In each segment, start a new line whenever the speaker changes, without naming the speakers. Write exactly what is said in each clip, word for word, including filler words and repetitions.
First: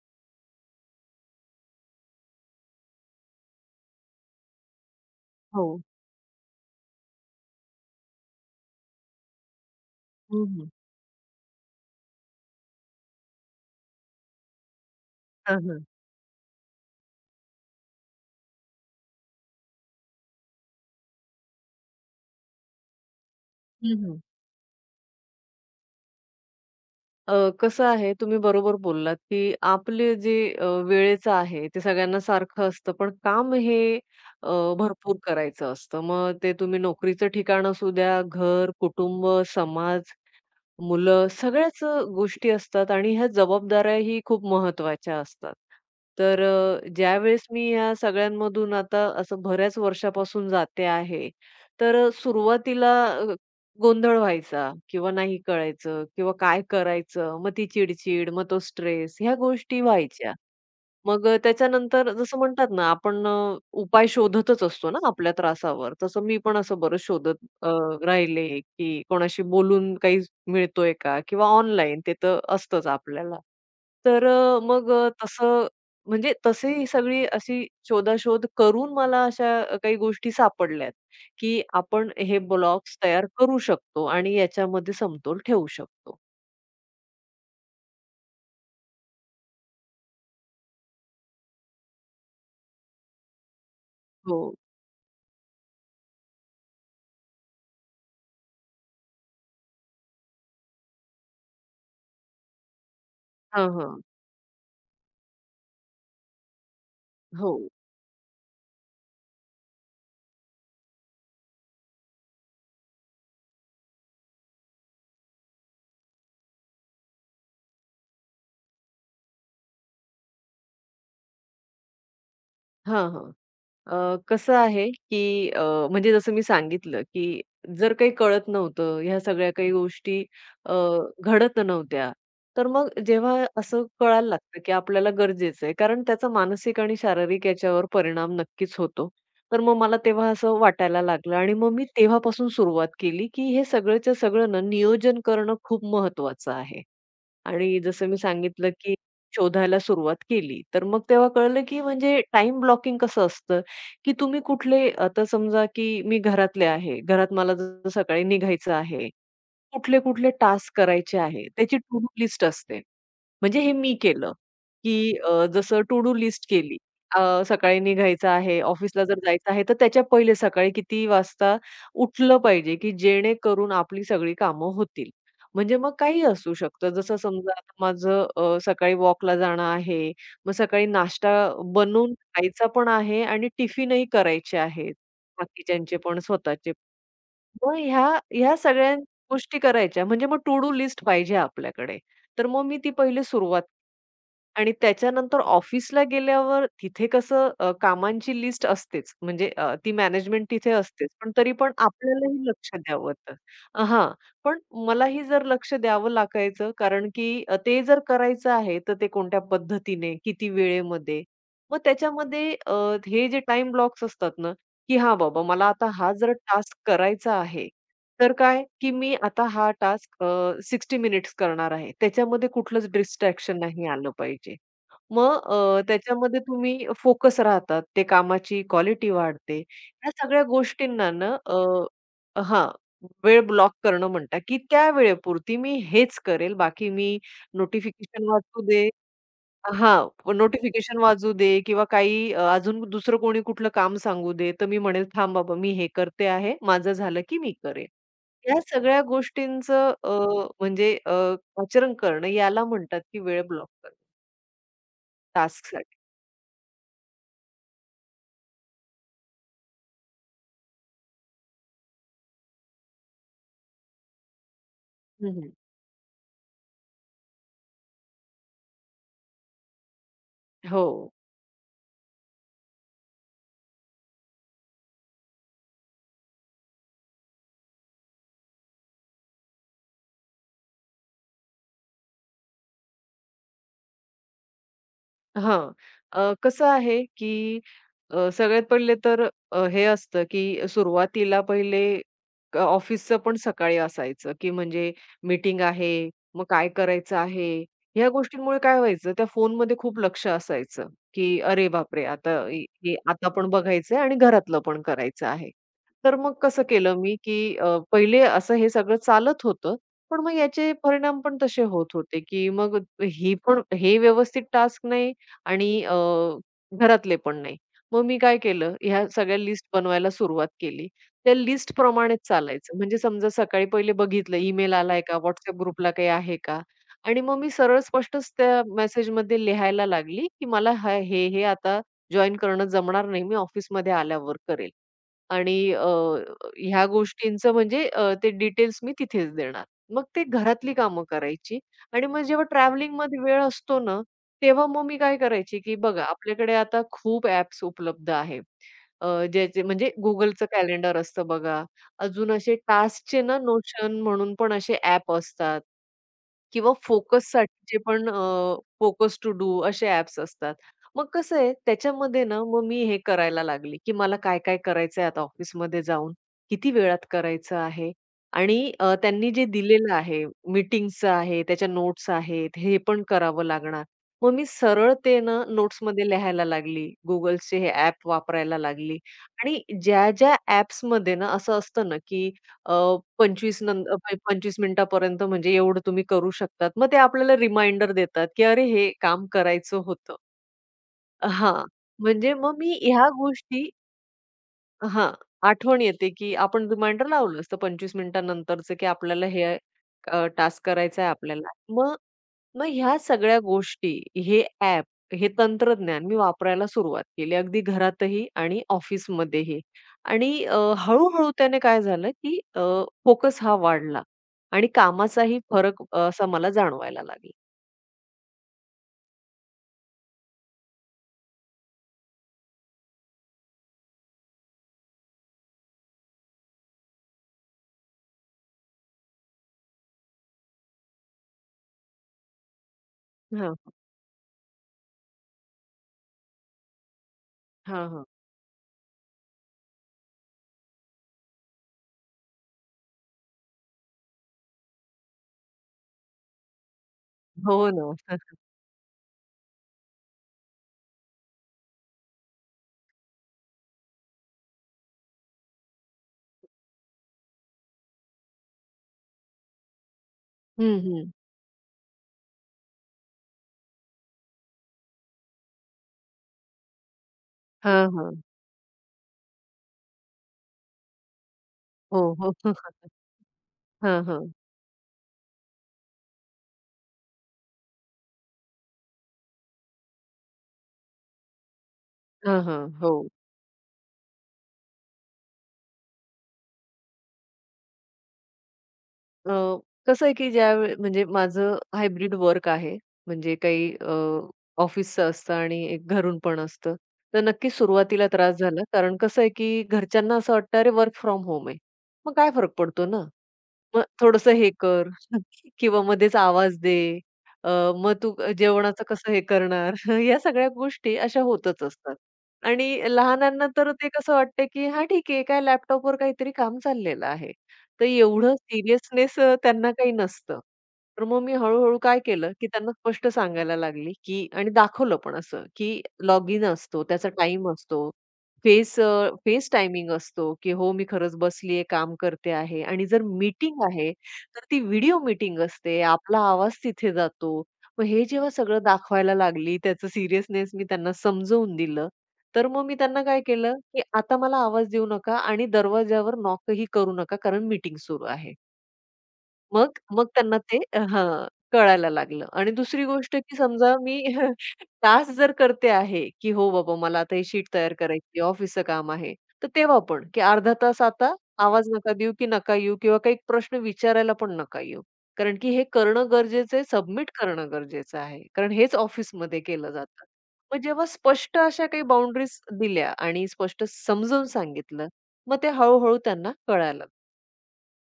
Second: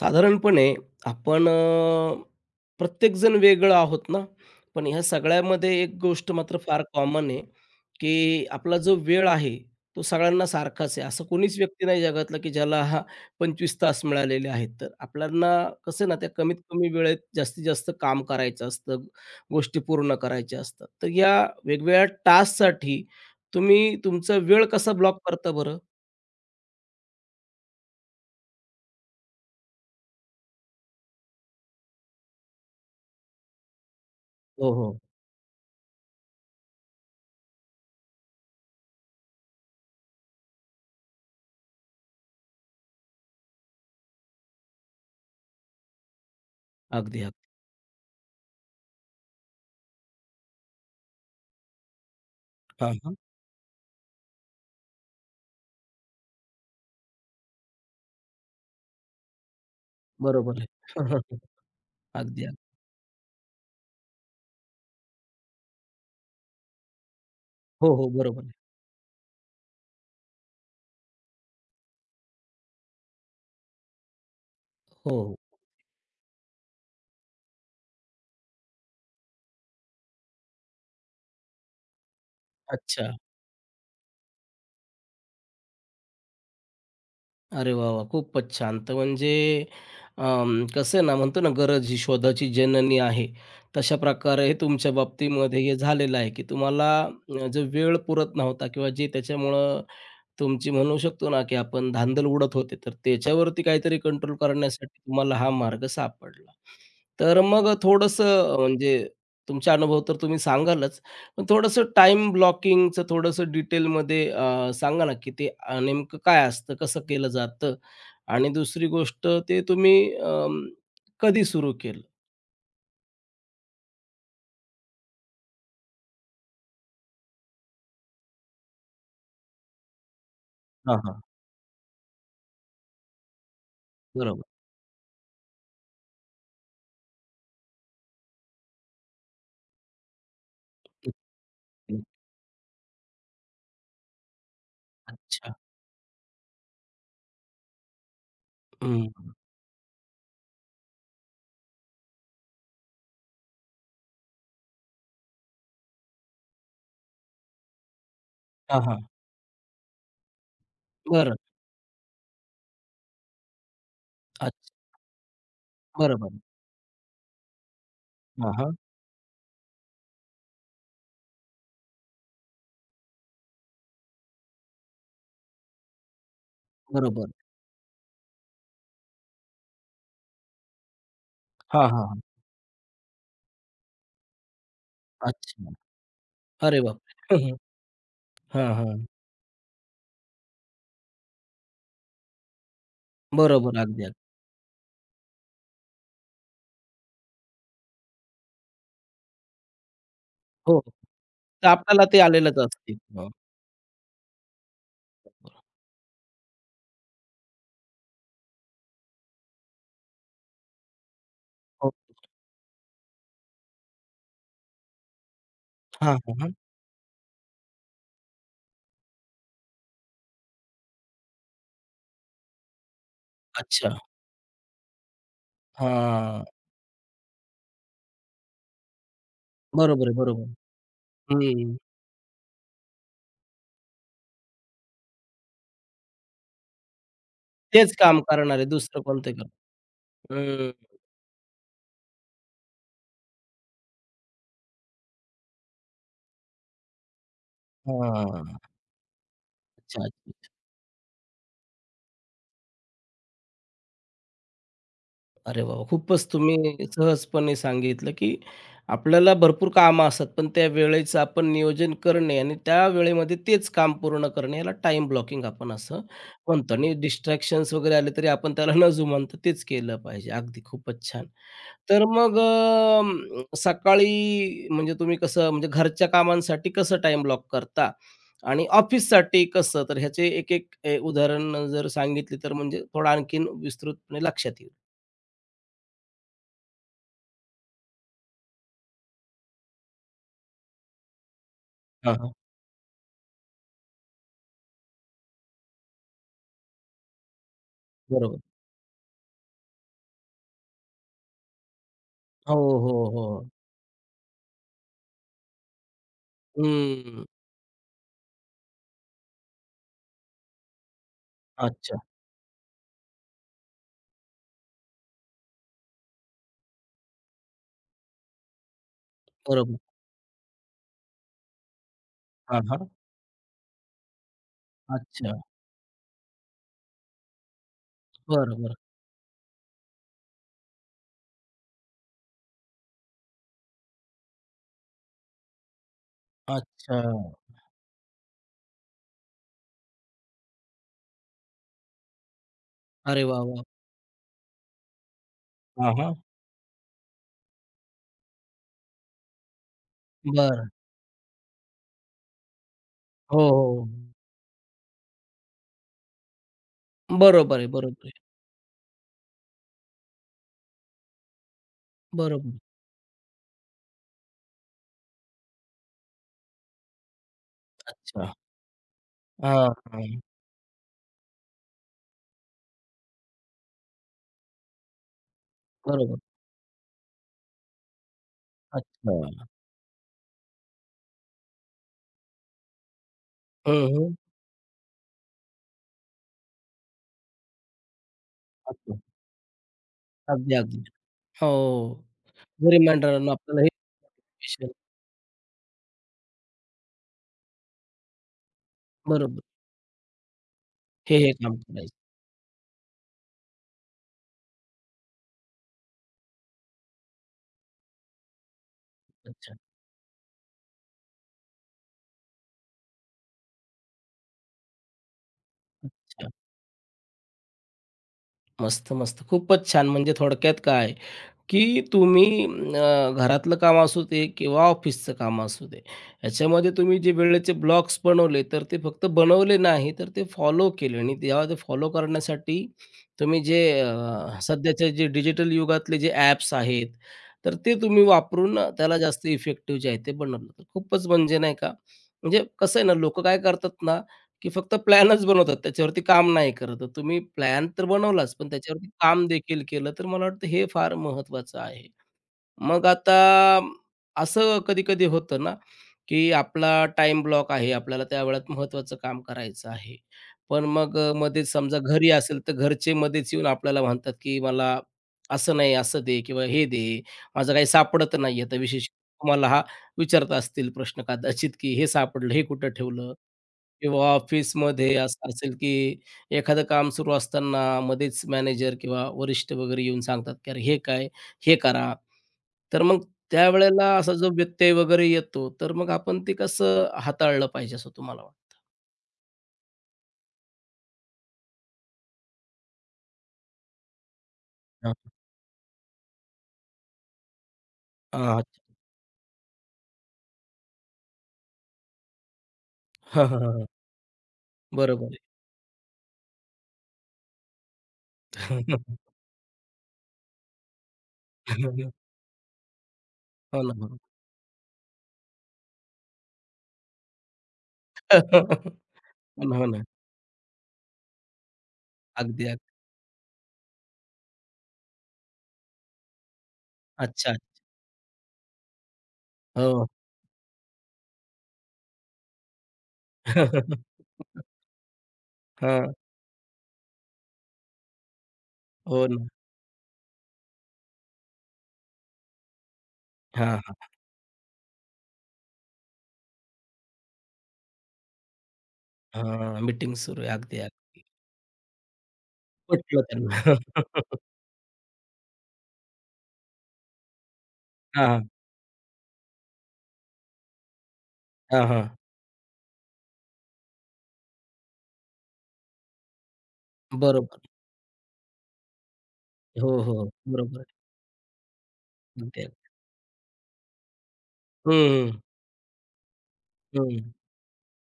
साधारणपणे आपण अ, प्रत्येकजण वेगळं आहोत ना, पण ह्या
हो.
सगळ्यामध्ये एक गोष्ट मात्र फार कॉमन आहे, की आपला जो वेळ आहे, तो
हं,
सगळ्यांना
हं.
सारखाच आहे. असं कोणीच व्यक्ती नाही जगातला, की ज्याला पंचवीस तास मिळालेले आहेत. तर आपल्याला
हां, हां.
कसं आहे ना, त्या कमीत कमी वेळेत जास्तीत जास्त काम करायचं असतं, गोष्टी पूर्ण करायच्या असतात. तर या वेगवेगळ्या टास्कसाठी तुम्ही
हं, हं.
तुमचा वेळ कसा ब्लॉक करता बरं?
अ, कसं आहे तुम्ही बरोबर बोललात, की आपले जे अ, वेळेचं आहे ते सगळ्यांना सारखं असतं, पण काम हे अ,
हो, हो.
भरपूर करायचं असतं. मग ते तुम्ही नोकरीचं ठिकाण असू द्या, घर, कुटुंब, समाज मुलं सगळ्याच अ, गोष्टी असतात आणि ह्या जबाबदाऱ्याही खूप महत्त्वाच्या असतात. तर अ,
अगदी, अगदी.
ज्यावेळेस मी ह्या सगळ्यांमधून आता असं बऱ्याच वर्षापासून जाते आहे, तर अ,
हां,
सुरुवातीला
हां.
अ, गोंधळ व्हायचा किंवा नाही कळायचं किंवा काय करायचं? मग ती चिड मग तो स्ट्रेस ह्या गोष्टी व्हायच्या.
बरोबर आहे.
मग अ, त्याच्यानंतर जसं
अगदी.
म्हणतात ना, आपण अ, उपाय शोधतच असतो ना आपल्या त्रासावर. तसं मी पण असं बरंच शोधत अ,
हो, हो. बरोबर
राहिले,
आहे.
की कोणाशी बोलून काही मिळतोय का? किंवा ऑनलाईन ते तर असतंच आपल्याला. तर अ, मग अ,
हो, हो.
तसं म्हणजे तशी सगळी अशी शोधाशोध करून मला अशा काही गोष्टी सापडल्यात, की आपण हे ब्लॉग्स
अच्छा.
तयार करू शकतो आणि याच्यामध्ये समतोल ठेवू शकतो.
अरे वाह, वाह! खूपच छान. तर म्हणजे अं, कसं आहे ना, म्हणतो ना, गरज ही शोधाची जननी आहे. तशा
हो.
प्रकारे हे तुमच्या बाबतीमध्ये हे झालेलं आहे, की तुम्हाला अ, जो वेळ पुरत नव्हता किंवा जे त्याच्यामुळं तुमची म्हणू शकतो ना, की आपण धांदल उडत होते. तर त्याच्यावरती
हां,
काहीतरी
हां.
कंट्रोल करण्यासाठी तुम्हाला हा मार्ग सापडला. तर
हो.
मग थोडंसं म्हणजे तुमचे अनुभव तर तुम्ही सांगालच. मग थोडंसं टाईम ब्लॉकिंगचं थोडंसं डिटेलमध्ये अ, सांगा ना, की ते अ, नेमकं काय असतं? कसं केलं जातं? आणि दुसरी गोष्ट ते तुम्ही अं, कधी सुरू केलं?
हां, हां. अ, कसं आहे, की अ, म्हणजे जसं मी सांगितलं, की जर काही कळत नव्हतं, ह्या सगळ्या काही गोष्टी अ,
हां, हां.
घडत नव्हत्या. तर मग जेव्हा असं कळायला
बरोबर.
लागतं, की आपल्याला गरजेचं आहे, कारण त्याचा मानसिक आणि शारीरिक याच्यावर परिणाम नक्कीच होतो. तर मग मला तेव्हा असं वाटायला लागलं आणि मग मी
हं.
तेव्हापासून सुरुवात केली, की हे सगळंच्या सगळं ना नियोजन
अच्छा.
करणं खूप महत्त्वाचं आहे. आणि जसं मी सांगितलं, की
हं.
शोधायला सुरुवात केली. तर मग तेव्हा कळलं, की म्हणजे टाईम ब्लॉकिंग कसं असतं, की तुम्ही कुठले आता समजा, की मी घरातले आहे. घरात मला जर सकाळी निघायचं
हां, हां.
आहे. कुठले-कुठले टास्क करायचे
बरं.
आहे, त्याची टू डू लिस्ट असते. म्हणजे हे मी केलं,
अच्छा.
की अ, जसं टू डू
बरोबर.
लिस्ट केली. अ, सकाळी निघायचं
हां,
आहे,
हां.
ऑफिसला जर जायचं आहे, तर त्याच्या पहिले सकाळी किती वाजता उठलं पाहिजे, की जेणेकरून आपली सगळी कामं होतील. म्हणजे मग काही असू शकतं. जसं
बरोबर.
समजा आता माझं अ, सकाळी वॉकला जाणं आहे, मग सकाळी नाश्ता
हां, हां,
बनवून
हां.
खायचा पण आहे आणि टिफिनही करायचे आहेत.
अच्छा.
बाकीच्यांचे पण स्वतःचे
अरे बापरे! हं, हं.
मग ह्या ह्या
हां,
सगळ्या
हां.
गोष्टी करायच्या. म्हणजे मग टू डू लिस्ट पाहिजे आपल्याकडे. तर मग मी ती पहिले सुरुवात
बरोबर. अगदी, अगदी.
आणि त्याच्यानंतर ऑफिसला गेल्यावर तिथे कसं अ, कामांची लिस्ट असतेच. म्हणजे अ, ती मॅनेजमेंट तिथे
हो.
असतेच. पण तरी
तर
पण
आपल्याला ते
आपल्यालाही
आलेलंच
लक्ष
असते.
द्यावं
हो,
होतं. अ, हां. पण मलाही जर लक्ष द्यावं लागायचं कारण की अ, ते जर करायचं आहे तर ते कोणत्या पद्धतीने, किती वेळेमध्ये. मग
हो.
त्याच्यामध्ये अ, हे जे टाईम ब्लॉक्स असतात ना की हां बाबा मला आता
हां,
हा जर
हां, हां.
टास्क करायचा आहे, तर काय की मी आता हा टास्क अ, साठ मिनिट्स करणार आहे. त्याच्यामध्ये कुठलंच डिस्ट्रॅक्शन नाही
अच्छा.
आलं पाहिजे. मग अ, त्याच्यामध्ये
हां.
तुम्ही फोकस राहतात. ते कामाची क्वालिटी वाढते.
बरोबर
या
आहे,
सगळ्या
बरोबर.
गोष्टींना ना
हं.
अ, हां, वेळ ब्लॉक करणं म्हणतात, की त्या वेळेपुरती मी हेच करेल. बाकी मी
तेच काम
नोटिफिकेशन
करणार
वाचू
आहे,
दे
दुसरं कोणतं काम.
हां,
हं.
नोटिफिकेशन वाजू दे किंवा काही अ, अजून दुसरं कोणी कुठलं काम सांगू दे, तर मी म्हणेल, "थांब बाबा, मी हे करते आहे. माझं झालं की मी करेन."
हां.
या सगळ्या गोष्टींचं
अच्छा,
अ,
अच्छा.
म्हणजे अ, आचरण करणं याला म्हणतात की वेळ ब्लॉक करणं
अरे वाह!
टास्कसाठी.
खूपच तुम्ही सहजपणे सांगितलं, की आपल्याला भरपूर कामं असतात, पण त्या वेळेचं आपण नियोजन करणे आणि त्या वेळेमध्ये तेच काम पूर्ण करणे, याला टाईम
हं,
ब्लॉकिंग
हं.
आपण असं म्हणतो आणि डिस्ट्रॅक्शन्स वगैरे आले, तरी आपण त्याला न जुमानता तेच केलं पाहिजे. अगदी
हो.
खूपच छान. तर मग अ, सकाळी म्हणजे तुम्ही कसं म्हणजे घरच्या कामांसाठी कसं टाईम ब्लॉक करता? आणि ऑफिससाठी कसं? तर ह्याचे एक एक ए, उदाहरण जर सांगितली तर म्हणजे थोडं आणखीन विस्तृतपणे लक्षात येईल.
हां. अ, कसं आहे, की अ, सगळ्यात पहिले तर अ, हे असतं, की सुरुवातीला पहिले
हां, हां.
अ, ऑफिसचं पण सकाळी असायचं, की म्हणजे मीटिंग आहे, मग काय करायचं आहे. ह्या
बरोबर.
गोष्टींमुळे काय व्हायचं, त्या फोनमध्ये खूप लक्ष असायचं, की अरे बापरे! आता
हो,
हे हे
हो,
आता पण
हो.
बघायचंय आणि घरातलं पण करायचं आहे. तर मग कसं केलं मी,
हं.
की अ, पहिले असं हे सगळं चालत होतं, पण मग याचे परिणाम पण तसे होत
अच्छा.
होते, की मग ही पण हे व्यवस्थित टास्क नाही आणि अ, घरातले पण नाही. मग मी काय केलं, ह्या सगळ्या लिस्ट
बरोबर.
बनवायला सुरुवात केली. त्या लिस्टप्रमाणेच
हां,
चालायचं.
हां.
म्हणजे समजा सकाळी पहिले बघितलं ईमेल आलाय का?
अच्छा.
WhatsApp ग्रुपला काही आहे का? आणि मग मी सरळ स्पष्टच त्या
बरं,
मेसेजमध्ये लिहायला लागली, की मला ह हे, हे आता जॉइन करणं जमणार नाही. मी ऑफिसमध्ये आल्यावर करेल. आणि अ, ह्या
अच्छा.
गोष्टींचं म्हणजे अ, ते डिटेल्स मी तिथेच देणार. मग ते घरातली कामं करायची आणि मग जेव्हा ट्रॅव्हलिंगमध्ये
अरे वाह,
वेळ
वाह!
असतो ना, तेव्हा मग मी काय करायची, की
हां,
बघा
हां.
आपल्याकडे आता खूप ॲप्स उपलब्ध आहे. अ, ज्याचे म्हणजे Googleचं
बरं.
कॅलेंडर असतं बघा. अजून असे टास्कचे
हो,
ना
हो.
Notion
हो.
म्हणून पण असे ॲप असतात. किंवा
बरोबर आहे,
फोकससाठीचे
बरोबर
पण
आहे.
फोकस टू डू असे ॲप्स असतात. मग कसं आहे त्याच्यामध्ये ना
बरोबर.
मग मी हे करायला लागले, की मला काय-काय करायचंय आता ऑफिसमध्ये जाऊन, किती वेळात करायचं आहे
अच्छा.
आणि अ, त्यांनी जे
हां,
दिलेलं
हां.
आहे मीटिंग्जचं आहे, त्याच्या नोट्स आहेत, हे पण करावं लागणार. मग मी सरळ ते ना नोट्समध्ये
बरोबर.
लिहायला लागली. Googleचे हे ॲप वापरायला लागली
अच्छा.
आणि ज्या-ज्या ॲप्समध्ये ना असं असतं ना, की अ, 25 नं अ,
हं,
प पंचवीस मिनिटापर्यंत म्हणजे एवढं तुम्ही करू शकतात. मग ते आपल्याला रिमाइंडर देतात, की अरे हे
असतो.
काम करायचं होतं.
अगदी, अगदी. हो.
हां, म्हणजे मग मी ह्या
रिमाइंडरनं आपल्याला हे
गोष्टी
नोटिफिकेशन
हां, आठवण येते, की आपण रिमाइंडर लावलं असतं पंचवीस मिनिटानंतरचं, की आपल्याला
बरोबर.
हे टास्क करायचा आहे
हे, हे
आपल्याला.
काम करायचं.
मग मग ह्या सगळ्या गोष्टी, हे ॲप, हे तंत्रज्ञान मी वापरायला सुरुवात केली. अगदी घरातही आणि
अच्छा,
ऑफिसमध्येही. आणि अ, हळू-हळू त्याने काय झालं, की फोकस हा वाढला आणि कामाचाही फरक अ, असा
अच्छा.
मला जाणवायला लागला.
मस्त, मस्त. खूपच छान. म्हणजे थोडक्यात काय, की तुम्ही अ, घरातलं काम असू दे किंवा ऑफिसचं काम असू दे, याच्यामध्ये तुम्ही जे वेळेचे ब्लॉक्स बनवले, तर ते फक्त बनवले नाही, तर ते फॉलो केले आणि तेव्हा ते फॉलो करण्यासाठी तुम्ही
हां,
जे अ, सध्याचे जे डिजिटल युगातले जे ॲप्स आहेत, तर ते
हां,
तुम्ही
हां.
वापरून त्याला जास्त इफेक्टिव्ह जे आहे ते बनवलं. तर खूपच म्हणजे नाही का, म्हणजे कसं आहे ना, लोकं काय करतात ना की फक्त प्लॅनच बनवतात, त्याच्यावरती काम नाही करत. तर तुम्ही प्लॅन
हो
तर
ना.
बनवलाच, पण त्याच्यावरती काम देखील केलं, तर मला वाटतं हे फार महत्त्वाचं आहे. मग आता असं कधी-कधी होतं ना, की आपला टाइम ब्लॉक आहे. आपल्याला त्या वेळात महत्त्वाचं काम करायचं आहे. पण
हं,
मग
हं.
अ, मध्येच समजा घरी असेल, तर घरचे मध्येच येऊन आपल्याला म्हणतात, की "मला असं नाही, असं दे किंवा हे दे. माझं काही
हां, हां.
सापडत नाही आहे." तर विशेष तुम्हाला हा विचारत असतील प्रश्न कदाचित, की "हे
हो, हो.
सापडलं, हे कुठं ठेवलं?"
हां,
किंवा
हां.
ऑफिसमध्ये असं असेल, की एखादं काम सुरू असताना मध्येच मॅनेजर किंवा वरिष्ठ वगैरे येऊन सांगतात, की "अरे, हे काय? हे करा.
हां, हां.
तर
हो.
मग त्यावेळेला असा जो व्यत्यय वगैरे येतो, तर मग आपण ते कसं हाताळलं पाहिजे असं तुम्हाला वाटतं?
अ, कसं आहे, की ज्यावेळी म्हणजे माझं हायब्रिड वर्क आहे. म्हणजे काही अ,
हां.
ऑफिसचं असतं आणि एक घरून पण असतं. तर नक्कीच सुरुवातीला त्रास
हां.
झाला. कारण कसं आहे, की घरच्यांना असं वाटतं, "अरे, वर्क फ्रॉम होम आहे." मग काय फरक पडतो ना?
हां, हां,
मग थोडंसं हे कर
बरोबर आहे.
किंवा मध्येच आवाज दे. अ, मग तू जेवणाचं कसं हे करणार? या सगळ्या गोष्टी अशा होतच असतात. आणि लहानांना
हो
तर
ना, हो.
ते
ना.
कसं वाटतं, की हां, ठीक आहे, काय लॅपटॉपवर काहीतरी काम चाललेलं आहे. तर एवढं
हो
सिरियसनेस अ,
ना, हो
त्यांना
ना.
काही नसतं. तर मग मी हळू काय केलं,
अगदी,
की
अगदी.
त्यांना स्पष्ट सांगायला लागली, की आणि दाखवलं पण असं, की लॉगिन असतो, त्याचा
अच्छा.
टाईम असतो. फेस अ, फेस
हो.
टायमिंग असतो, की हो मी खरंच बसलीये, काम करते आहे आणि जर मीटिंग आहे, तर ती व्हिडिओ मीटिंग असते.
हां.
आपला आवाज तिथे जातो. मग हे जेव्हा सगळं
हो
दाखवायला
ना.
लागली, त्याचं सीरियसनेस मी त्यांना समजवून दिलं. तर मग मी त्यांना काय
हां,
केलं, की
हां.
आता मला आवाज देऊ नका आणि दरवाजावर नॉकही करू नका कारण मीटिंग सुरू आहे.
हां,
मग
मीटिंग
मग
सुरू आहे.
त्यांना
अगदी,
ते अ,
अगदी.
हां, कळायला लागलं आणि दुसरी
पटलं
गोष्ट की
त्यांना.
समजा मी तास जर करते आहे, की हो बाबा मला आता ही शीट तयार
हां,
करायची,
हां.
ऑफिसचं काम आहे. तर तेव्हा पण की अर्धा तास आता आवाज
हां,
नका देऊ, की नका येऊ किंवा काही प्रश्न विचारायला पण नका येऊ. कारण की हे करणं गरजेचं आहे, सबमिट
बरोबर.
करणं गरजेचं आहे. कारण हेच ऑफिसमध्ये
हो,
केलं
हो.
जातं.
बरोबर
मग
आहे.
जेव्हा स्पष्ट अशा काही बाउंडरीज
अगदी, अगदी.
दिल्या आणि स्पष्ट समजावून
हं,
सांगितलं,
हं.
मग ते हळू त्यांना कळायला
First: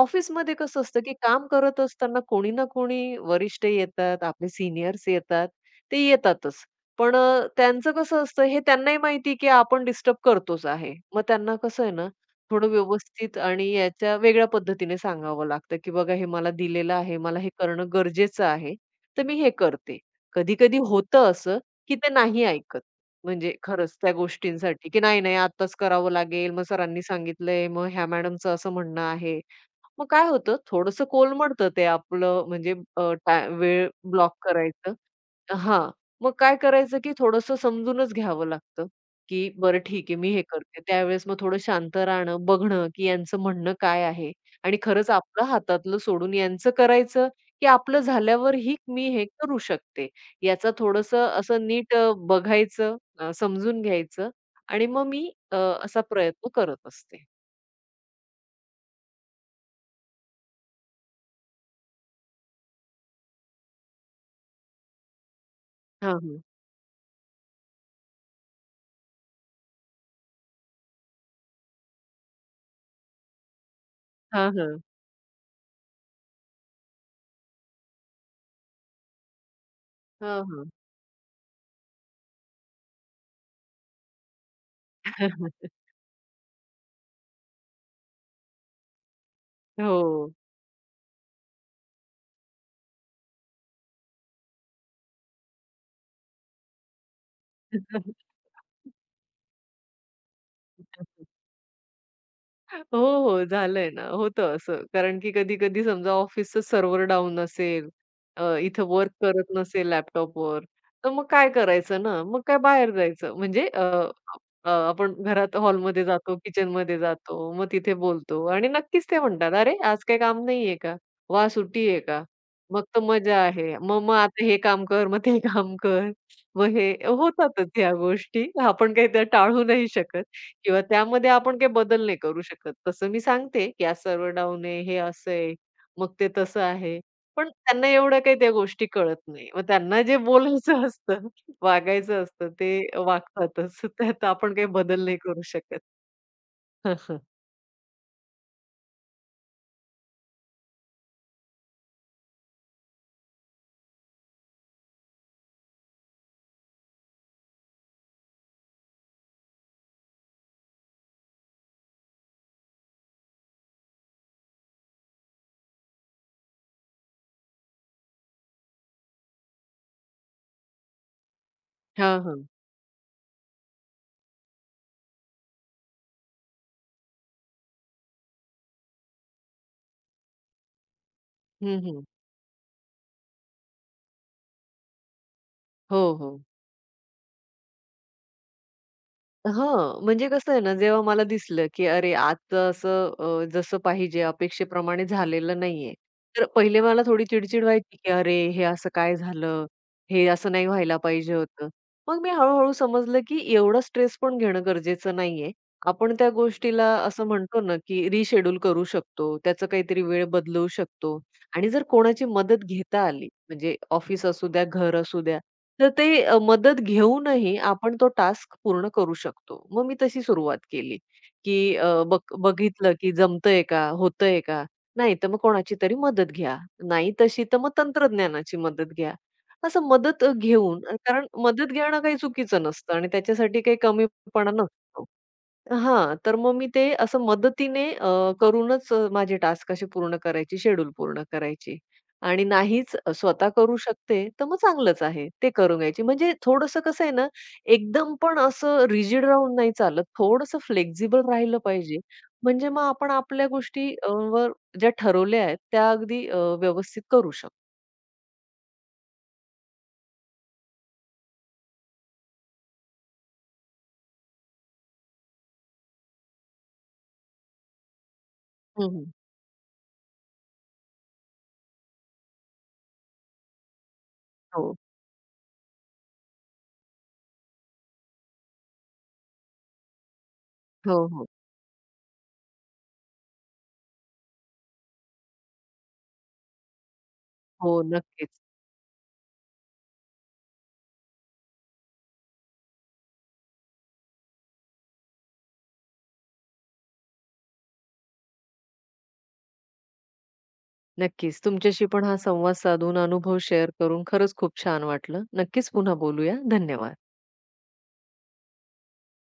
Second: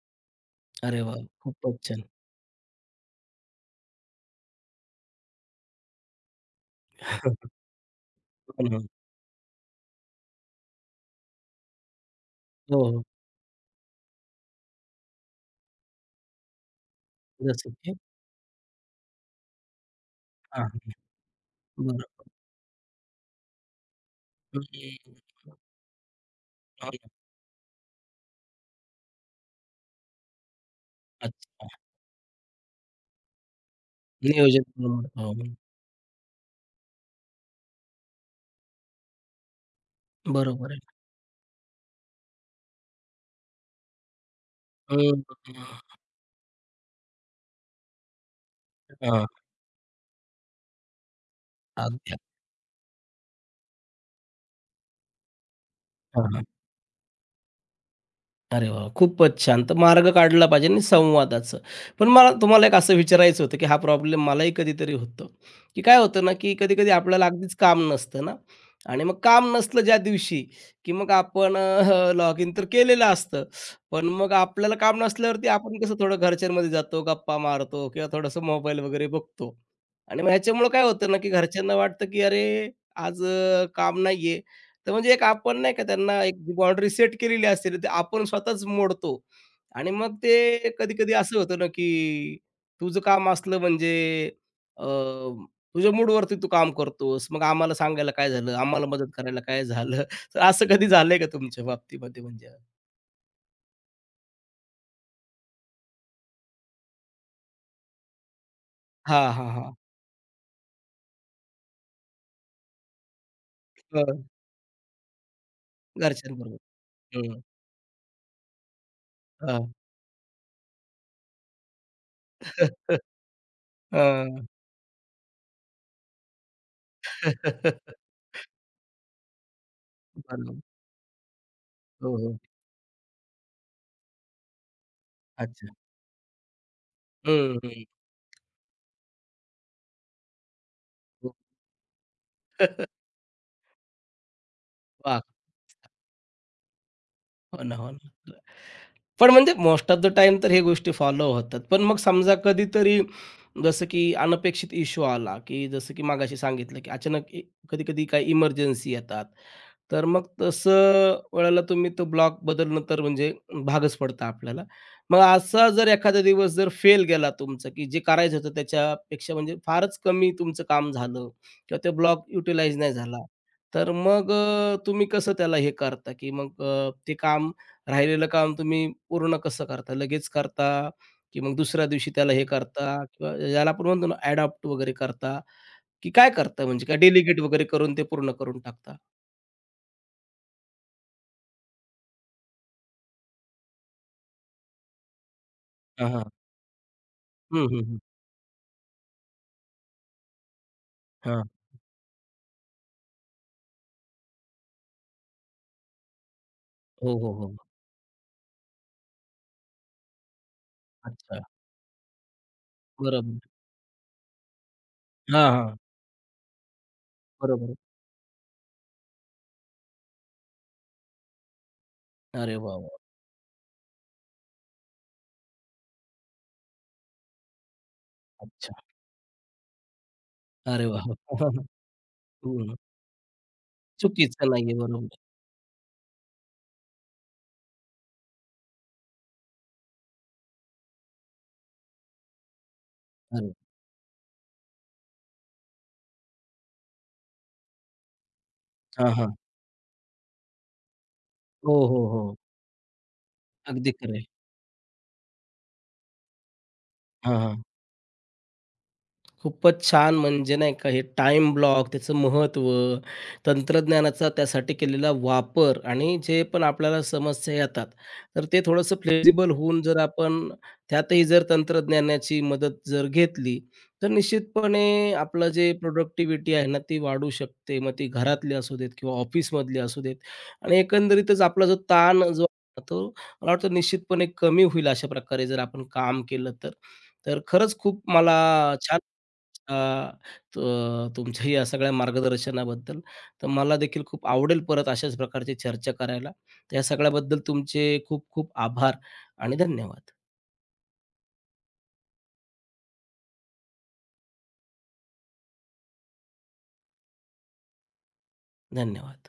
ऑफिसमध्ये कसं
अरे
असतं, की
वाह!
काम
खूपच
करत
छान.
असताना कोणी ना कोणी वरिष्ठ येतात, आपले सीनियर्स येतात, ते येतातच. पण अ, त्यांचं कसं असतं हे
हो ना.
त्यांनाही माहिती, की आपण डिस्टर्ब करतोच आहे. मग त्यांना कसं आहे ना, थोडं
हो, हो.
व्यवस्थित आणि याच्या वेगळ्या पद्धतीने सांगावं लागतं, की बघा हे मला दिलेलं आहे, मला हे
जसं
करणं
की
गरजेचं आहे, तर मी हे करते. कधी-कधी
हां,
होतं असं, की
बरोबर.
ते नाही ऐकत. म्हणजे खरंच त्या गोष्टींसाठी, की
हं,
नाही, नाही आत्ताच करावं लागेल, मग
हां,
सरांनी सांगितलंय, मग ह्या मॅडमचं असं म्हणणं आहे. मग काय होतं, थोडंसं कोलमडतं
अच्छा.
ते आपलं म्हणजे अ, टा वेळ ब्लॉक
नियोजन.
करायचं.
हो,
हां. मग काय करायचं, की थोडंसं समजूनच घ्यावं लागतं, की बरं ठीक आहे, मी हे
बरोबर आहे.
करते. त्यावेळेस मग थोडं शांत राहणं, बघणं, की यांचं म्हणणं काय आहे आणि खरंच
हं,
आपलं
हं.
हातातलं सोडून यांचं करायचं, की आपलं झाल्यावरही मी
हां,
हे करू शकते. याचा थोडंसं असं नीट अ,
अगदी.
बघायचं, अ, समजून घ्यायचं आणि मग मी अ, असा
हां, हां.
प्रयत्न करत असते.
अरे वाह! खूपच छान. तर मार्ग काढला पाहिजे आणि संवादाचं. पण मला तुम्हाला एक असं विचारायचं होतं, की हा प्रॉब्लेम मलाही कधीतरी होतो, की काय
हां,
होतं ना,
हां.
की कधी-कधी आपल्याला अगदीच काम नसतं ना आणि मग काम नसलं ज्या दिवशी, की मग आपण लॉग इन तर केलेलं असतं. पण मग
हां,
आपल्याला
हां.
काम नसल्यावरती आपण कसं थोडं घरच्यांमध्ये जातो, गप्पा मारतो किंवा थोडंसं मोबाईल वगैरे बघतो आणि मग ह्याच्यामुळं काय होतं ना, की घरच्यांना वाटतं, की "अरे, आज अ, काम नाहीये." तर म्हणजे एक
हां,
आपण
हां.
नाही का त्यांना एक बाउंडरी सेट केलेली असते ना, ते आपण स्वतःच मोडतो आणि मग
हो.
ते कधी-कधी असं होतं ना, की तुझं काम असलं म्हणजे अ, तुझ्या मूडवरती तू काम करतोस. मग आम्हाला सांगायला काय झालं? आम्हाला मदत करायला काय झालं? तर असं कधी झालंय का तुमच्या बाबतीमध्ये म्हणजे?
हो, हो. झालंय ना, होतं असं. कारण की कधी-कधी समजा ऑफिसचं सर्व्हर डाऊन असेल, अ, इथं वर्क
हां,
करत
हां, हां.
नसेल लॅपटॉपवर, तर मग काय करायचं ना, मग काय बाहेर जायचं. म्हणजे अ,
हं,
अ, आपण घरात हॉलमध्ये जातो,
घरच्यांबरोबर.
किचनमध्ये
हं,
जातो, मग तिथे बोलतो आणि नक्कीच ते म्हणतात,
हां.
"अरे, आज काही काम नाहीये का? वाह! सुट्टी आहे का? मग
हां.
तर मजा आहे. मग मग आता हे काम कर, मग ते काम कर." मग हे होतातच ह्या गोष्टी. आपण काही त्या टाळू नाही शकत.
बरोबर.
किंवा त्यामध्ये आपण काही बदल
हो,
नाही
हो.
करू शकत. तसं मी सांगते, की आज सर्व्हर डाउन आहे, हे असं आहे,
अच्छा.
मग ते तसं आहे. पण
हं, हं.
त्यांना एवढ्या काही त्या गोष्टी कळत नाही. मग त्यांना जे बोलायचं असतं,
हो.
वागायचं असतं ते वागतातच. त्यात आपण काही बदल नाही
वाह!
करू शकत.
हो ना, हो ना. पण म्हणजे मोस्ट ऑफ द टाईम तर हे गोष्टी फॉलो होतात. पण मग समजा कधीतरी जसं की अनपेक्षित इश्यू आला, की जसं की मगाशी सांगितलं, की अचानक ए कधी-कधी काही इमर्जन्सी येतात. तर मग तसं वेळेला तुम्ही तो ब्लॉक बदलणं तर म्हणजे भागच पडतं आपल्याला. मग असा जर एखादा दिवस जर फेल गेला तुमचा, की जे करायचं होतं त्याच्यापेक्षा म्हणजे फारच कमी तुमचं काम झालं किंवा ते
हां, हां.
ब्लॉक
हां, हां.
युटिलाइज नाही झाला. तर मग अ, तुम्ही कसं त्याला हे करता, की मग अ, ते काम राहिलेलं काम तुम्ही पूर्ण कसं करता? लगेच करता की मग दुसऱ्या दिवशी त्याला हे करता किंवा याला आपण म्हणतो ना अडॉप्ट वगैरे करता
हो,
की काय
हो.
करता? म्हणजे काय डेलिगेट वगैरे करून ते पूर्ण करून टाकता?
हां, म्हणजे कसं आहे ना, जेव्हा मला दिसलं, की अरे आजचं असं अ, जसं पाहिजे अपेक्षेप्रमाणे झालेलं नाहीये.
हां, हां.
तर पहिले मला थोडी चिडचिड
हं, हं,
व्हायची,
हं.
की "अरे हे असं काय झालं? हे असं नाही व्हायला पाहिजे
हां.
होतं." मग मी हळू-हळू समजलं, की एवढा स्ट्रेस पण घेणं गरजेचं नाहीये. आपण त्या गोष्टीला
हो,
असं
हो, हो.
म्हणतो ना, की रिशेड्यूल करू शकतो, त्याचं काहीतरी वेळ बदलवू शकतो
अच्छा.
आणि जर कोणाची मदत घेता आली,
बरोबर.
म्हणजे ऑफिस असू द्या, घर असू द्या,
हां, हां.
तर ते अ, मदत घेऊनही
बरोबर.
आपण तो टास्क पूर्ण करू शकतो. मग मी तशी सुरुवात केली, की अ, बघ
अरे वाह,
बघितलं
वाह!
की जमतंय का? होतंय का? नाही तर मग कोणाची तरी मदत घ्या. नाही तशी तर मग तंत्रज्ञानाची
अच्छा.
मदत घ्या. असं मदत अ, घेऊन
अरे वाह!
कारण
हं.
मदत घेणं काही चुकीचं नसतं आणि त्याच्यासाठी काही
चुकीचं
कमीपणा
नाहीये.
नसतो.
बरोबर.
हां, तर मग मी ते असं मदतीने अ, करूनच अ, माझे टास्क असे पूर्ण करायची, शेड्यूल पूर्ण करायची. आणि नाहीच स्वतः
अरे.
करू शकते, तर मग चांगलंच आहे. ते करून घ्यायची. म्हणजे थोडंसं कसं आहे ना, एकदम पण असं
हां,
रिजिड
हां.
राहून नाही चालत. थोडंसं फ्लेक्सिबल राहिलं
हो,
पाहिजे.
हो, हो.
म्हणजे मग आपण आपल्या गोष्टी
अगदी
अ,
खरं आहे.
वर ज्या ठरवल्या आहेत, त्या अगदी अ, व्यवस्थित करू
हां,
शकतो.
हां. खूपच छान म्हणजे नाही का हे टाईम ब्लॉक, त्याचं महत्त्व, तंत्रज्ञानाचा त्यासाठी केलेला वापर आणि जे पण आपल्याला समस्या येतात, तर ते थोडंसं
हं,
फ्लेक्सिबल होऊन जर आपण त्यातही जर तंत्रज्ञानाची मदत जर घेतली, तर
हो.
निश्चितपणे आपलं जे प्रोडक्टिव्हिटी आहे ना, ती वाढू शकते. मग ती घरातली असू देत किंवा ऑफिसमधली असू देत आणि
हो, हो.
एकंदरीतच आपला जो ताण जो आहे ना, तो मला वाटतं निश्चितपणे कमी होईल अशा प्रकारे जर आपण काम केलं तर. तर
हो,
खरंच खूप
नक्कीच.
मला छान अ, त तुमच्या या सगळ्या मार्गदर्शनाबद्दल. तर मला देखील खूप आवडेल परत अशाच प्रकारची चर्चा करायला. तर या सगळ्याबद्दल तुमचे खूप खूप आभार आणि धन्यवाद.
नक्कीच. तुमच्याशी पण हा संवाद साधून अनुभव शेअर करून खरंच खूप छान वाटलं. नक्कीच पुन्हा बोलूया. धन्यवाद.
धन्यवाद.